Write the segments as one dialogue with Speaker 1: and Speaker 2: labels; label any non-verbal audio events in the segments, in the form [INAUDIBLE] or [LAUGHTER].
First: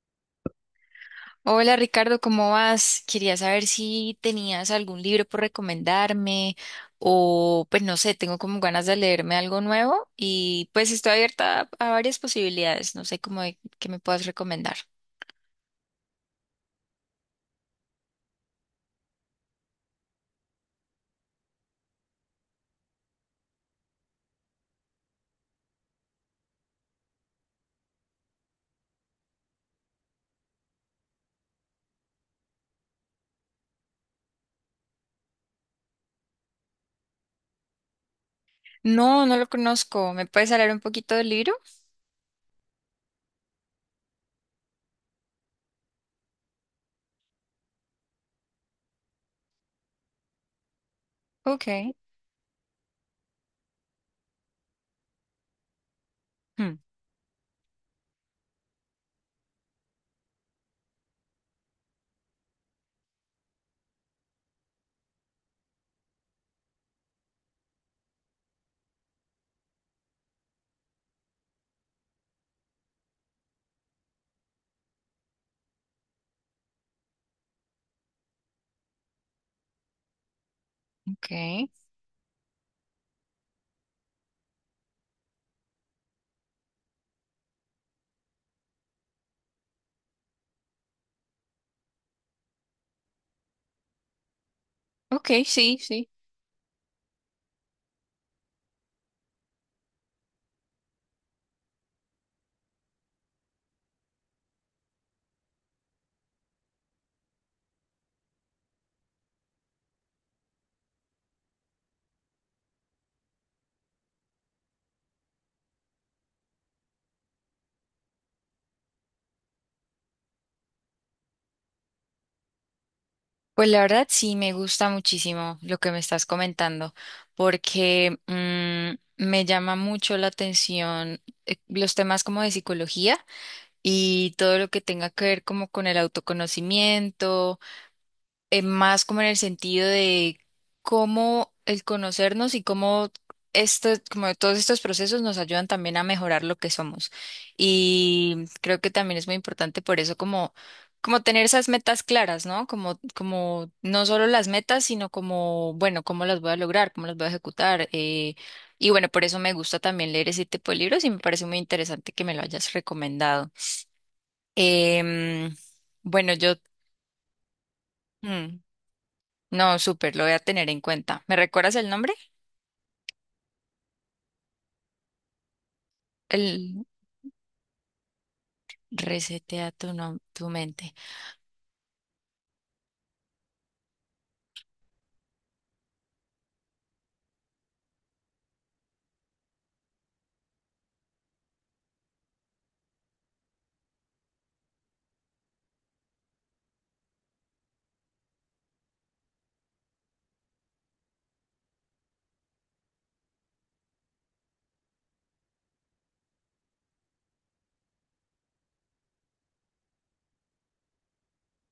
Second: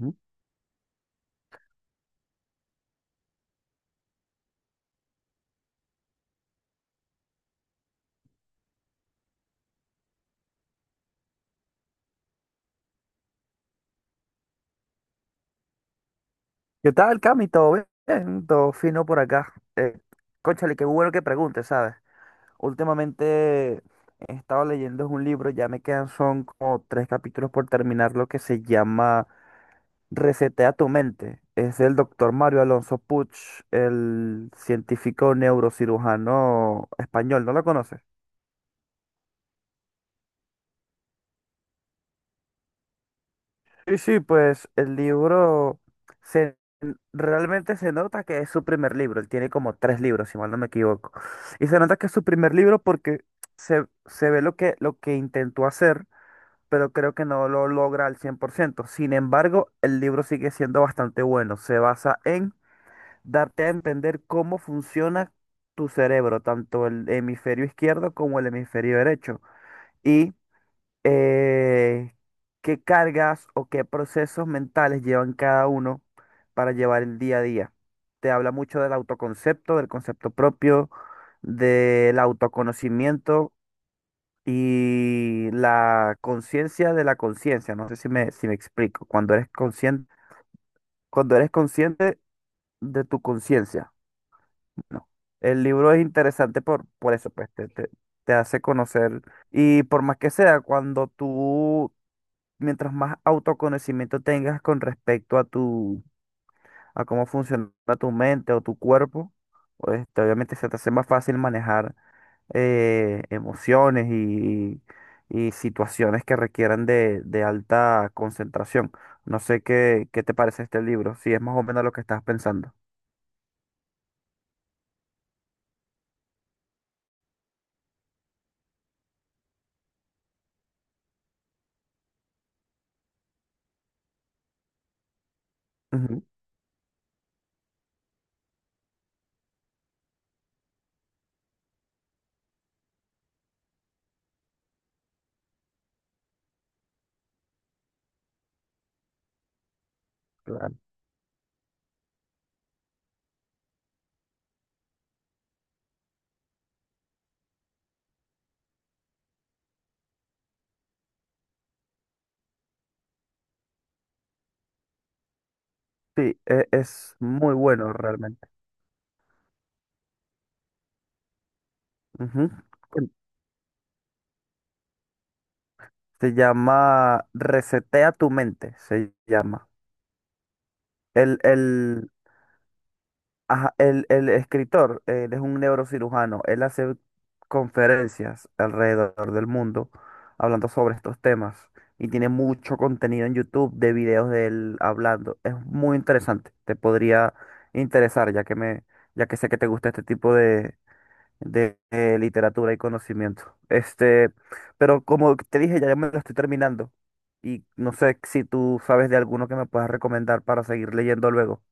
Speaker 1: Ujú.
Speaker 2: Hola Ricardo, ¿cómo vas? Quería saber si tenías algún libro por recomendarme o pues no sé, tengo como ganas de leerme algo nuevo y pues estoy abierta a varias posibilidades, no sé cómo qué me puedas recomendar.
Speaker 1: ¿Qué tal, Cami? ¿Todo bien? Todo fino por acá. Cónchale, qué bueno que preguntes, ¿sabes? Últimamente he estado leyendo un libro, ya me quedan, son como tres capítulos por terminar, lo que se llama Resetea tu mente. Es del doctor Mario Alonso Puig, el científico neurocirujano español, ¿no lo conoces?
Speaker 2: No, no lo conozco, ¿me puedes hablar un poquito del libro?
Speaker 1: Sí, sí, pues el se, realmente se nota que es su primer libro. Él tiene como tres libros, si mal no me equivoco. Y se
Speaker 2: Ok.
Speaker 1: nota que es su primer libro porque se ve lo que intentó hacer,
Speaker 2: Hmm.
Speaker 1: pero creo que no lo logra al cien por ciento. Sin embargo, el libro sigue siendo bastante bueno. Se basa en darte a entender cómo funciona tu cerebro, tanto el hemisferio izquierdo como el hemisferio derecho. Y eh, qué cargas o qué procesos mentales llevan cada uno para llevar el día a día. Te habla mucho del autoconcepto, del concepto propio,
Speaker 2: Ok,
Speaker 1: del autoconocimiento y la conciencia de la conciencia. No sé si me explico. Cuando eres consciente de tu conciencia. No.
Speaker 2: ok,
Speaker 1: El
Speaker 2: sí,
Speaker 1: libro es
Speaker 2: sí.
Speaker 1: interesante por eso, pues te hace conocer. Y por más que sea, cuando tú mientras más autoconocimiento tengas con respecto a a cómo funciona tu mente o tu cuerpo, pues, este, obviamente se te hace más fácil manejar emociones y situaciones que requieran de alta concentración. No sé qué te parece este libro, si es más o menos lo que estás pensando.
Speaker 2: Pues la verdad sí me gusta muchísimo lo que me estás comentando porque me llama mucho la atención los temas como de psicología. Y todo lo que tenga que ver como con el
Speaker 1: Ujú,
Speaker 2: autoconocimiento, más como en el sentido de cómo el conocernos y cómo como todos estos procesos nos ayudan también a mejorar lo que somos. Y creo que también es muy importante por eso como,
Speaker 1: claro.
Speaker 2: como tener esas metas claras, ¿no? Como, como no solo las metas, sino como, bueno, cómo las voy a lograr, cómo las voy a ejecutar. Y bueno, por eso me gusta también leer ese tipo de libros y me parece muy interesante que me lo hayas recomendado. Em, bueno,
Speaker 1: Sí,
Speaker 2: yo...
Speaker 1: es muy bueno realmente.
Speaker 2: mm, no, súper, lo voy a tener en cuenta. ¿Me recuerdas el nombre?
Speaker 1: Ujú. Se
Speaker 2: El
Speaker 1: llama Resetea tu mente, se llama.
Speaker 2: Resetea tu, tu mente.
Speaker 1: El, el, Ajá, el escritor, él es un neurocirujano, él hace conferencias alrededor del mundo hablando sobre estos temas y tiene mucho contenido en YouTube de videos de él hablando. Es muy interesante, te podría interesar ya que ya que sé que te gusta este tipo de, literatura y conocimiento. Este, pero como te dije, ya me lo estoy terminando y no sé si tú sabes de alguno que me puedas recomendar para seguir leyendo luego.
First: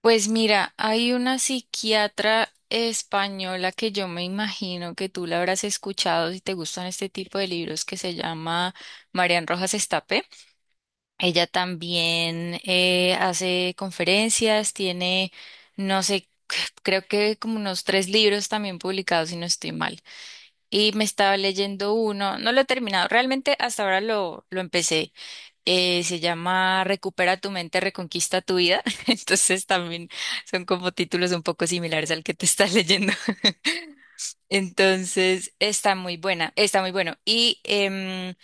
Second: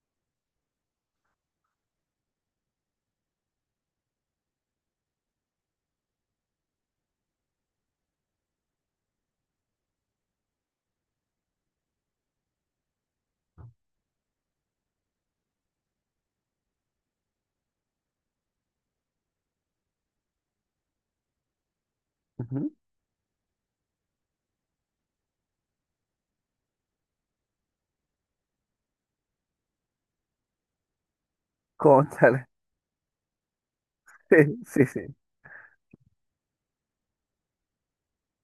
Speaker 2: Pues mira, hay una psiquiatra española que yo me imagino que tú la habrás escuchado si te gustan este tipo de libros que se llama Marian Rojas Estape. Ella también hace conferencias, tiene, no sé, creo que como unos 3 libros también publicados, si no estoy mal. Y me estaba leyendo uno, no lo he
Speaker 1: Ujú.
Speaker 2: terminado, realmente hasta ahora lo empecé. Se llama Recupera tu mente, reconquista tu vida. [LAUGHS] Entonces también son como títulos un poco
Speaker 1: [LAUGHS]
Speaker 2: similares al que te
Speaker 1: Cónchale.
Speaker 2: estás leyendo. [LAUGHS]
Speaker 1: [LAUGHS] Sí, sí, sí,
Speaker 2: Entonces está muy buena, está muy bueno. Y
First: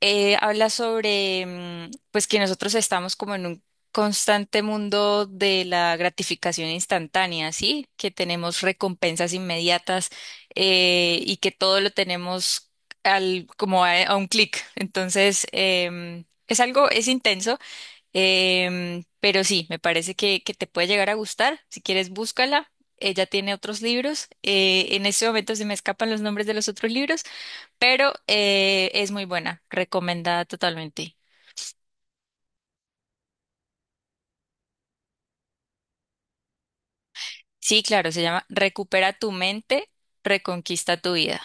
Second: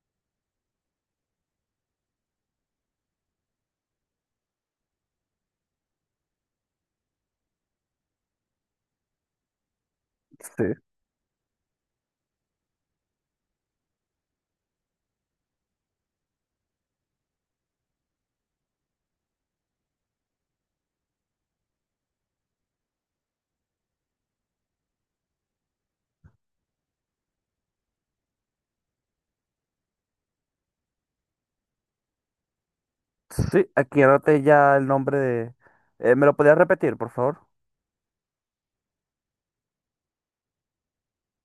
Speaker 2: habla sobre pues que nosotros estamos como en un constante mundo de la gratificación instantánea, ¿sí? Que tenemos recompensas inmediatas
Speaker 1: sí.
Speaker 2: y que todo lo tenemos al, como a un clic. Entonces, es algo, es intenso, pero sí, me parece que te puede llegar a gustar. Si quieres, búscala. Ella tiene otros libros. En este momento se me escapan los nombres de los otros libros, pero es muy buena, recomendada totalmente.
Speaker 1: Sí, aquí anoté ya el nombre de... ¿me lo podías repetir, por favor?
Speaker 2: Sí, claro, se llama Recupera tu mente, reconquista tu vida.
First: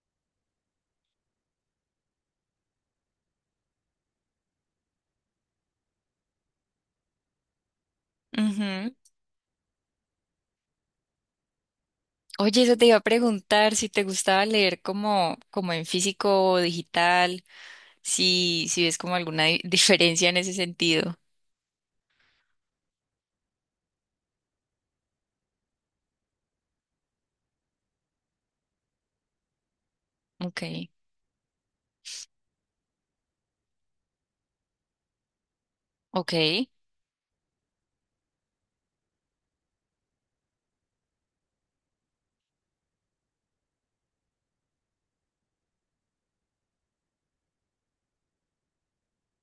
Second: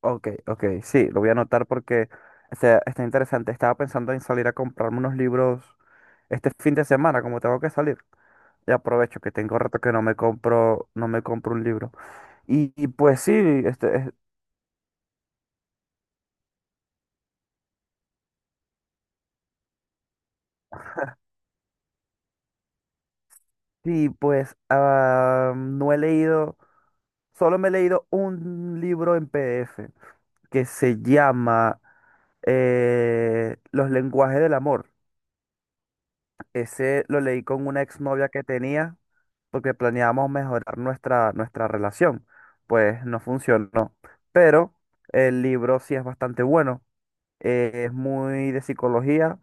Speaker 1: Ok, ok, sí, lo voy a anotar porque está interesante. Estaba pensando en salir a comprarme unos libros este fin de semana, como tengo que salir. Y
Speaker 2: Ujú.
Speaker 1: aprovecho que tengo rato que no me compro un libro.
Speaker 2: Oye,
Speaker 1: Y,
Speaker 2: eso te
Speaker 1: y
Speaker 2: iba a
Speaker 1: pues sí,
Speaker 2: preguntar si
Speaker 1: este,
Speaker 2: te
Speaker 1: es-
Speaker 2: gustaba leer como, como en físico o digital, si, si ves como alguna [LAUGHS] diferencia en ese sentido.
Speaker 1: sí, pues no he leído, solo me he leído un libro en PDF.
Speaker 2: Ok,
Speaker 1: Que se llama Los lenguajes del amor.
Speaker 2: ok.
Speaker 1: Ese lo leí con una exnovia que tenía porque planeábamos mejorar nuestra relación. Pues no funcionó. Pero el libro sí es bastante bueno. Es muy de psicología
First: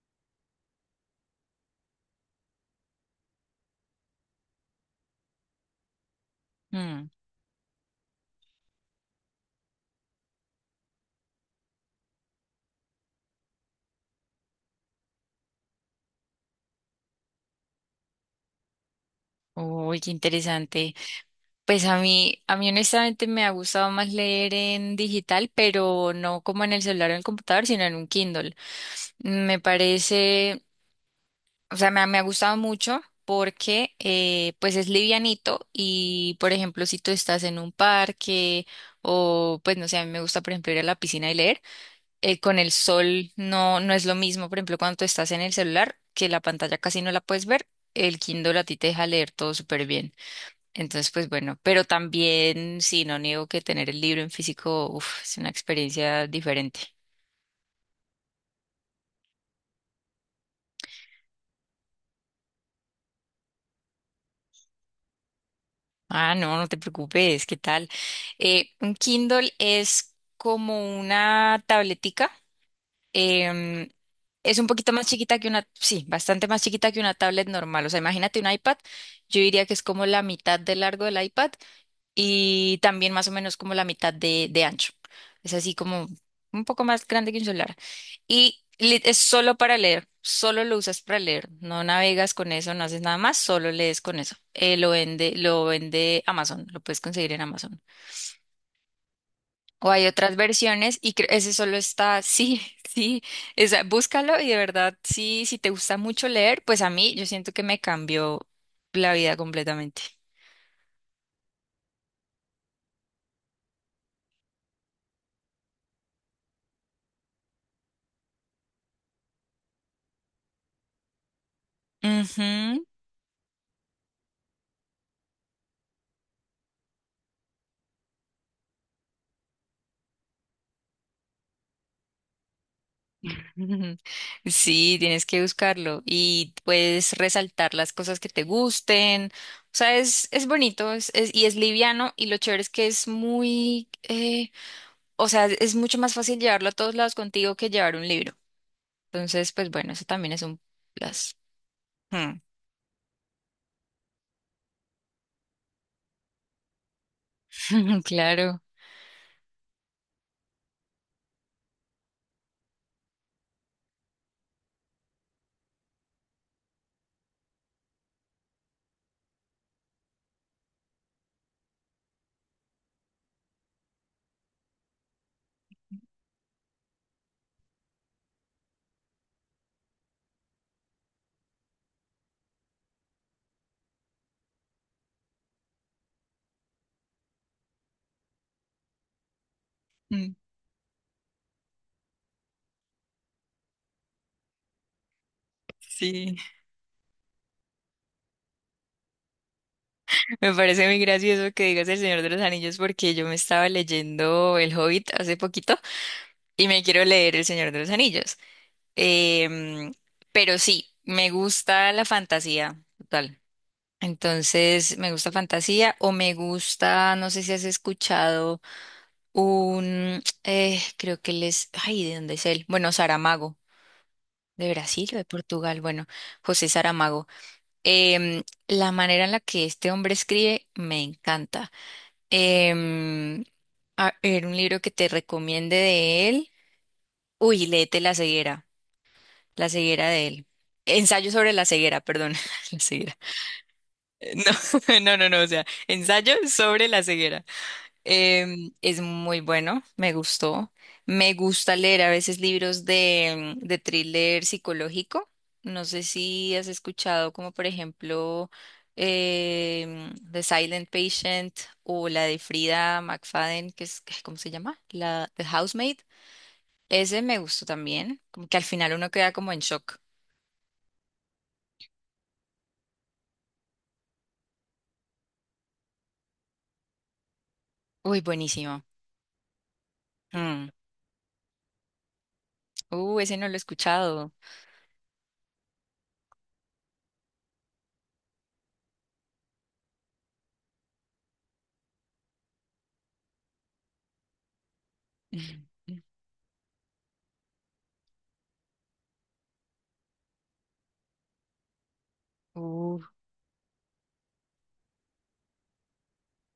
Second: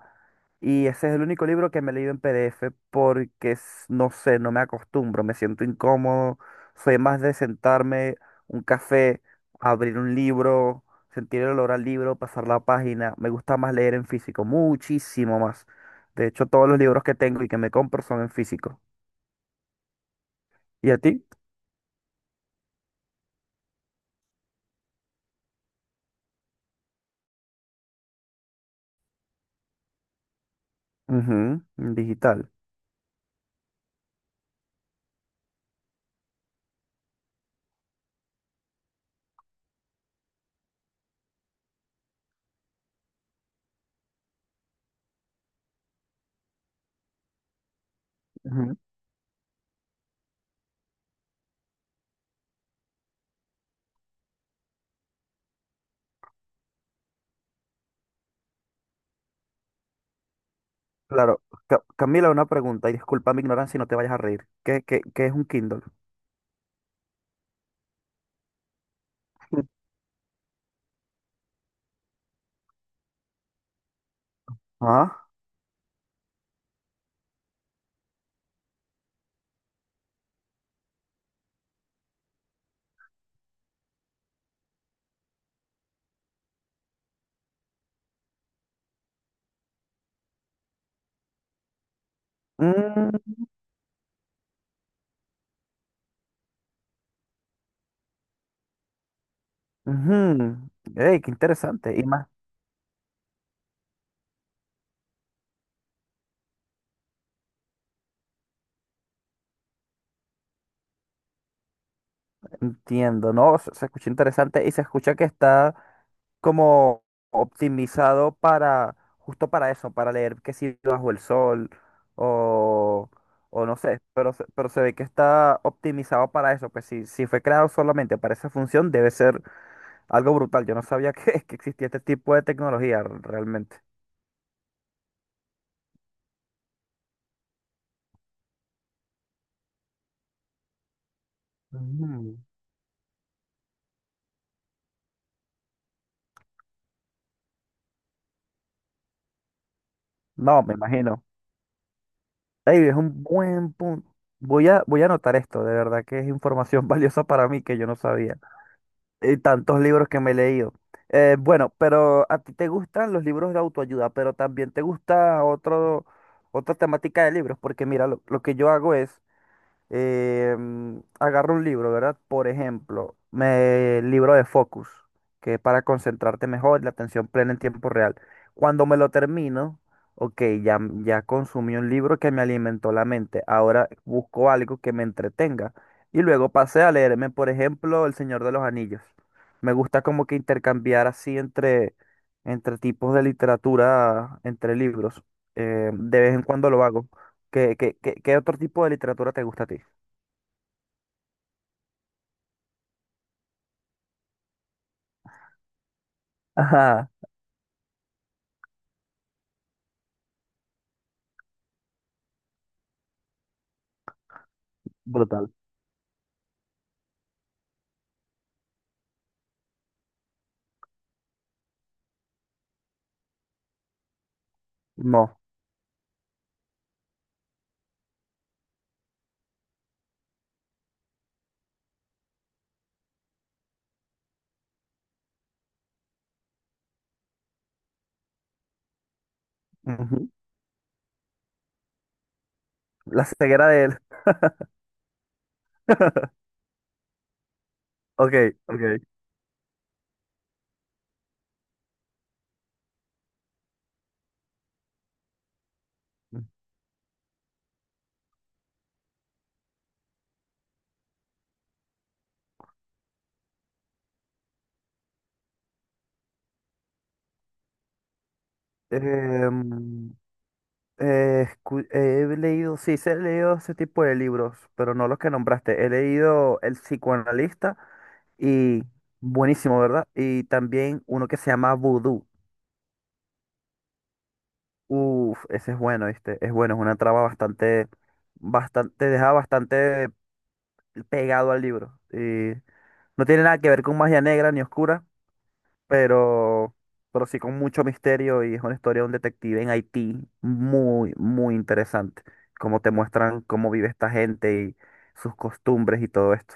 Speaker 1: y ese es el único libro que me he leído en PDF porque, no sé, no me acostumbro, me siento incómodo. Soy
Speaker 2: Mm.
Speaker 1: más de sentarme, un café, abrir un libro, sentir el olor al libro, pasar la página. Me gusta más leer en físico, muchísimo más. De hecho, todos los libros que tengo y que me compro son en físico.
Speaker 2: Uy, qué
Speaker 1: ¿Y
Speaker 2: interesante.
Speaker 1: a ti?
Speaker 2: Pues a mí honestamente me ha gustado más leer en digital, pero no como en el celular o en el computador, sino en un Kindle. Me parece,
Speaker 1: Ujú,
Speaker 2: o sea,
Speaker 1: en
Speaker 2: me ha
Speaker 1: digital.
Speaker 2: gustado mucho porque pues es livianito y, por ejemplo, si tú estás en un parque o, pues no sé, a mí me gusta, por ejemplo, ir a la piscina y leer, con el sol no, no es lo mismo, por ejemplo, cuando tú estás en el celular, que la pantalla casi no la puedes ver, el Kindle a ti
Speaker 1: Ujú.
Speaker 2: te deja leer todo súper bien. Entonces, pues bueno, pero también, sí, no niego que tener el libro en físico, uf, es una experiencia diferente.
Speaker 1: Claro. Camila, una pregunta, y disculpa mi ignorancia y no te vayas a reír. ¿Qué es un Kindle?
Speaker 2: Ah, no, no te preocupes, ¿qué tal? Un Kindle es como una tabletica. Em, es un poquito más chiquita que una, sí, bastante más chiquita que una tablet normal. O sea, imagínate un iPad, yo diría que es como la mitad de largo del iPad y también más o menos como la mitad de ancho. Es así como un poco más grande que un celular. Y es solo para leer, solo lo usas para leer, no navegas con eso, no haces
Speaker 1: Ah.
Speaker 2: nada más, solo lees con eso. Lo vende Amazon, lo puedes conseguir en Amazon. O hay otras
Speaker 1: Ujú.
Speaker 2: versiones y
Speaker 1: Ey, qué
Speaker 2: ese solo
Speaker 1: interesante. Y
Speaker 2: está,
Speaker 1: más,
Speaker 2: sí, [LAUGHS] sí, esa, búscalo y de verdad, sí, si te gusta mucho leer, pues a mí yo siento que me cambió la vida completamente.
Speaker 1: entiendo, ¿no? Se escucha interesante y se escucha que está como optimizado para, justo para eso, para leer que si bajo el sol
Speaker 2: Ujú.
Speaker 1: o, o no sé, pero, pero se ve que está optimizado para eso, pues si, si fue creado solamente para esa función, debe ser algo brutal. Yo no sabía [LAUGHS] que existía este tipo de tecnología realmente.
Speaker 2: [LAUGHS] Sí, tienes que buscarlo y puedes resaltar las cosas que te gusten. O sea, es bonito y es liviano y lo
Speaker 1: Ujú.
Speaker 2: chévere es que es muy, o sea, es mucho más fácil llevarlo a todos lados contigo que llevar un libro. Entonces, pues bueno, eso también es un
Speaker 1: No, me imagino.
Speaker 2: plus. Hmm.
Speaker 1: David, es un buen punto. Voy a anotar esto, de verdad que es información [LAUGHS] valiosa para mí que yo no
Speaker 2: [LAUGHS]
Speaker 1: sabía.
Speaker 2: Claro,
Speaker 1: Y tantos libros que me he leído. Bueno, pero a ti te gustan los libros de autoayuda, pero también te gusta otro, otra temática de libros, porque mira, lo que yo hago es, agarro un libro, ¿verdad? Por ejemplo, el libro de Focus, que es para concentrarte mejor, la atención plena en tiempo real. Cuando me lo termino, ok, ya, ya consumí un libro que me alimentó la mente. Ahora busco algo que me entretenga. Y luego pasé a leerme, por ejemplo, El Señor de los Anillos. Me gusta como
Speaker 2: mm,
Speaker 1: que intercambiar así entre, entre tipos de literatura, entre libros. De vez
Speaker 2: sí.
Speaker 1: en cuando lo hago. ¿Qué otro tipo de literatura te gusta a ti?
Speaker 2: Me parece muy gracioso que digas El Señor de los Anillos porque yo me estaba leyendo El Hobbit hace poquito y me quiero
Speaker 1: Ajá,
Speaker 2: leer El Señor de los Anillos. Em, pero sí, me gusta la fantasía, total. Entonces, me gusta
Speaker 1: brutal.
Speaker 2: fantasía o me gusta, no sé si has escuchado un, creo que él es, ay, ¿de dónde es él? Bueno, Saramago, de Brasil o de
Speaker 1: No.
Speaker 2: Portugal, bueno, José Saramago. Em, la manera en la que este hombre escribe me encanta. Em, a ver, un libro que te recomiende de él. Uy, léete La ceguera de
Speaker 1: Ujú.
Speaker 2: él. Ensayo sobre la ceguera, perdón, [LAUGHS] la ceguera.
Speaker 1: La ceguera de él.
Speaker 2: No, [LAUGHS] no, no, no, o sea, ensayo sobre la ceguera.
Speaker 1: Ok, ok.
Speaker 2: Es muy bueno, me gustó. Me gusta leer a veces libros de thriller psicológico. No sé si has escuchado como por ejemplo The Silent Patient o la de Frida McFadden, que es, ¿cómo se llama? La The Housemaid. Ese me gustó también, como que al final uno queda como en shock.
Speaker 1: Em, he leído, sí, sí he leído ese tipo de libros, pero no los que nombraste. He leído El psicoanalista
Speaker 2: Uy, buenísimo.
Speaker 1: y buenísimo, ¿verdad? Y
Speaker 2: Mm.
Speaker 1: también uno que se llama Voodoo.
Speaker 2: Ese no lo he escuchado.
Speaker 1: Uf, ese es bueno, ¿viste? Es bueno, es una trama bastante, bastante, te deja bastante pegado al libro. Y no tiene nada que ver con magia negra ni oscura,
Speaker 2: [LAUGHS]
Speaker 1: pero, pero sí con mucho misterio y es una historia de un detective en Haití muy, muy interesante, como te
Speaker 2: Ujú.
Speaker 1: muestran cómo vive esta gente y sus costumbres y todo esto.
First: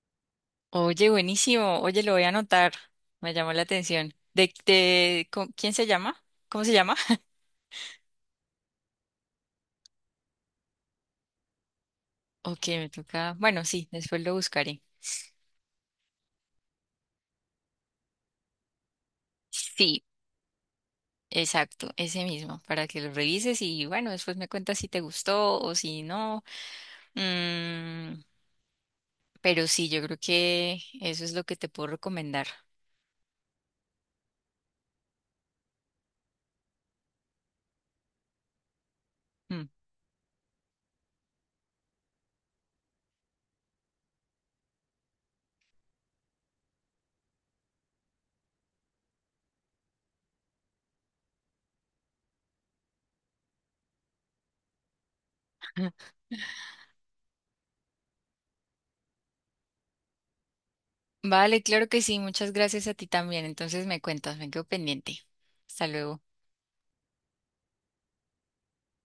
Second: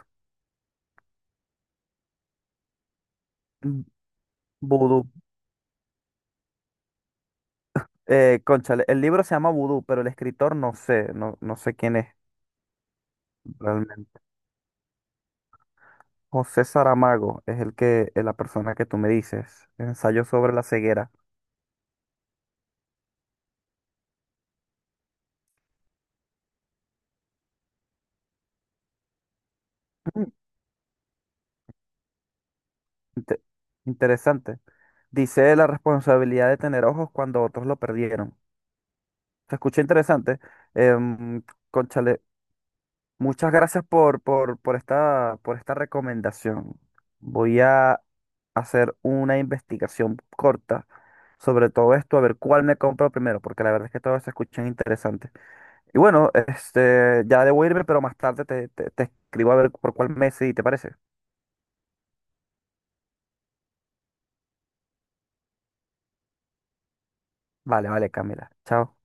Speaker 2: Oye, buenísimo. Oye, lo voy a anotar. Me llamó la
Speaker 1: Mm,
Speaker 2: atención. ¿De,
Speaker 1: Vudú,
Speaker 2: quién se llama? ¿Cómo se llama? [LAUGHS]
Speaker 1: cónchale, el libro se llama Vudú, pero el escritor no no sé quién es
Speaker 2: Ok, me toca. Bueno, sí, después
Speaker 1: realmente.
Speaker 2: lo buscaré.
Speaker 1: José Saramago es es la persona que tú me dices,
Speaker 2: Sí,
Speaker 1: ensayo sobre la ceguera.
Speaker 2: exacto, ese mismo, para que lo revises y bueno, después me cuentas si te gustó o si no. Mm, pero sí, yo creo
Speaker 1: Mm,
Speaker 2: que eso es lo que te puedo recomendar.
Speaker 1: inte- interesante. Dice la responsabilidad de tener ojos cuando otros lo perdieron. Se
Speaker 2: Mm.
Speaker 1: escucha interesante. Em, Cónchale, muchas gracias por esta recomendación. Voy a hacer una investigación corta sobre todo esto, a ver cuál me compro primero, porque la verdad es que todos se escuchan interesantes. Y
Speaker 2: [LAUGHS]
Speaker 1: bueno, este, ya debo irme, pero más tarde te escribo a ver por cuál mes, si te parece.
Speaker 2: Vale, claro que sí. Muchas gracias a ti también. Entonces me cuentas, me quedo pendiente. Hasta luego.
Speaker 1: Vale, vale, Camila. Chao.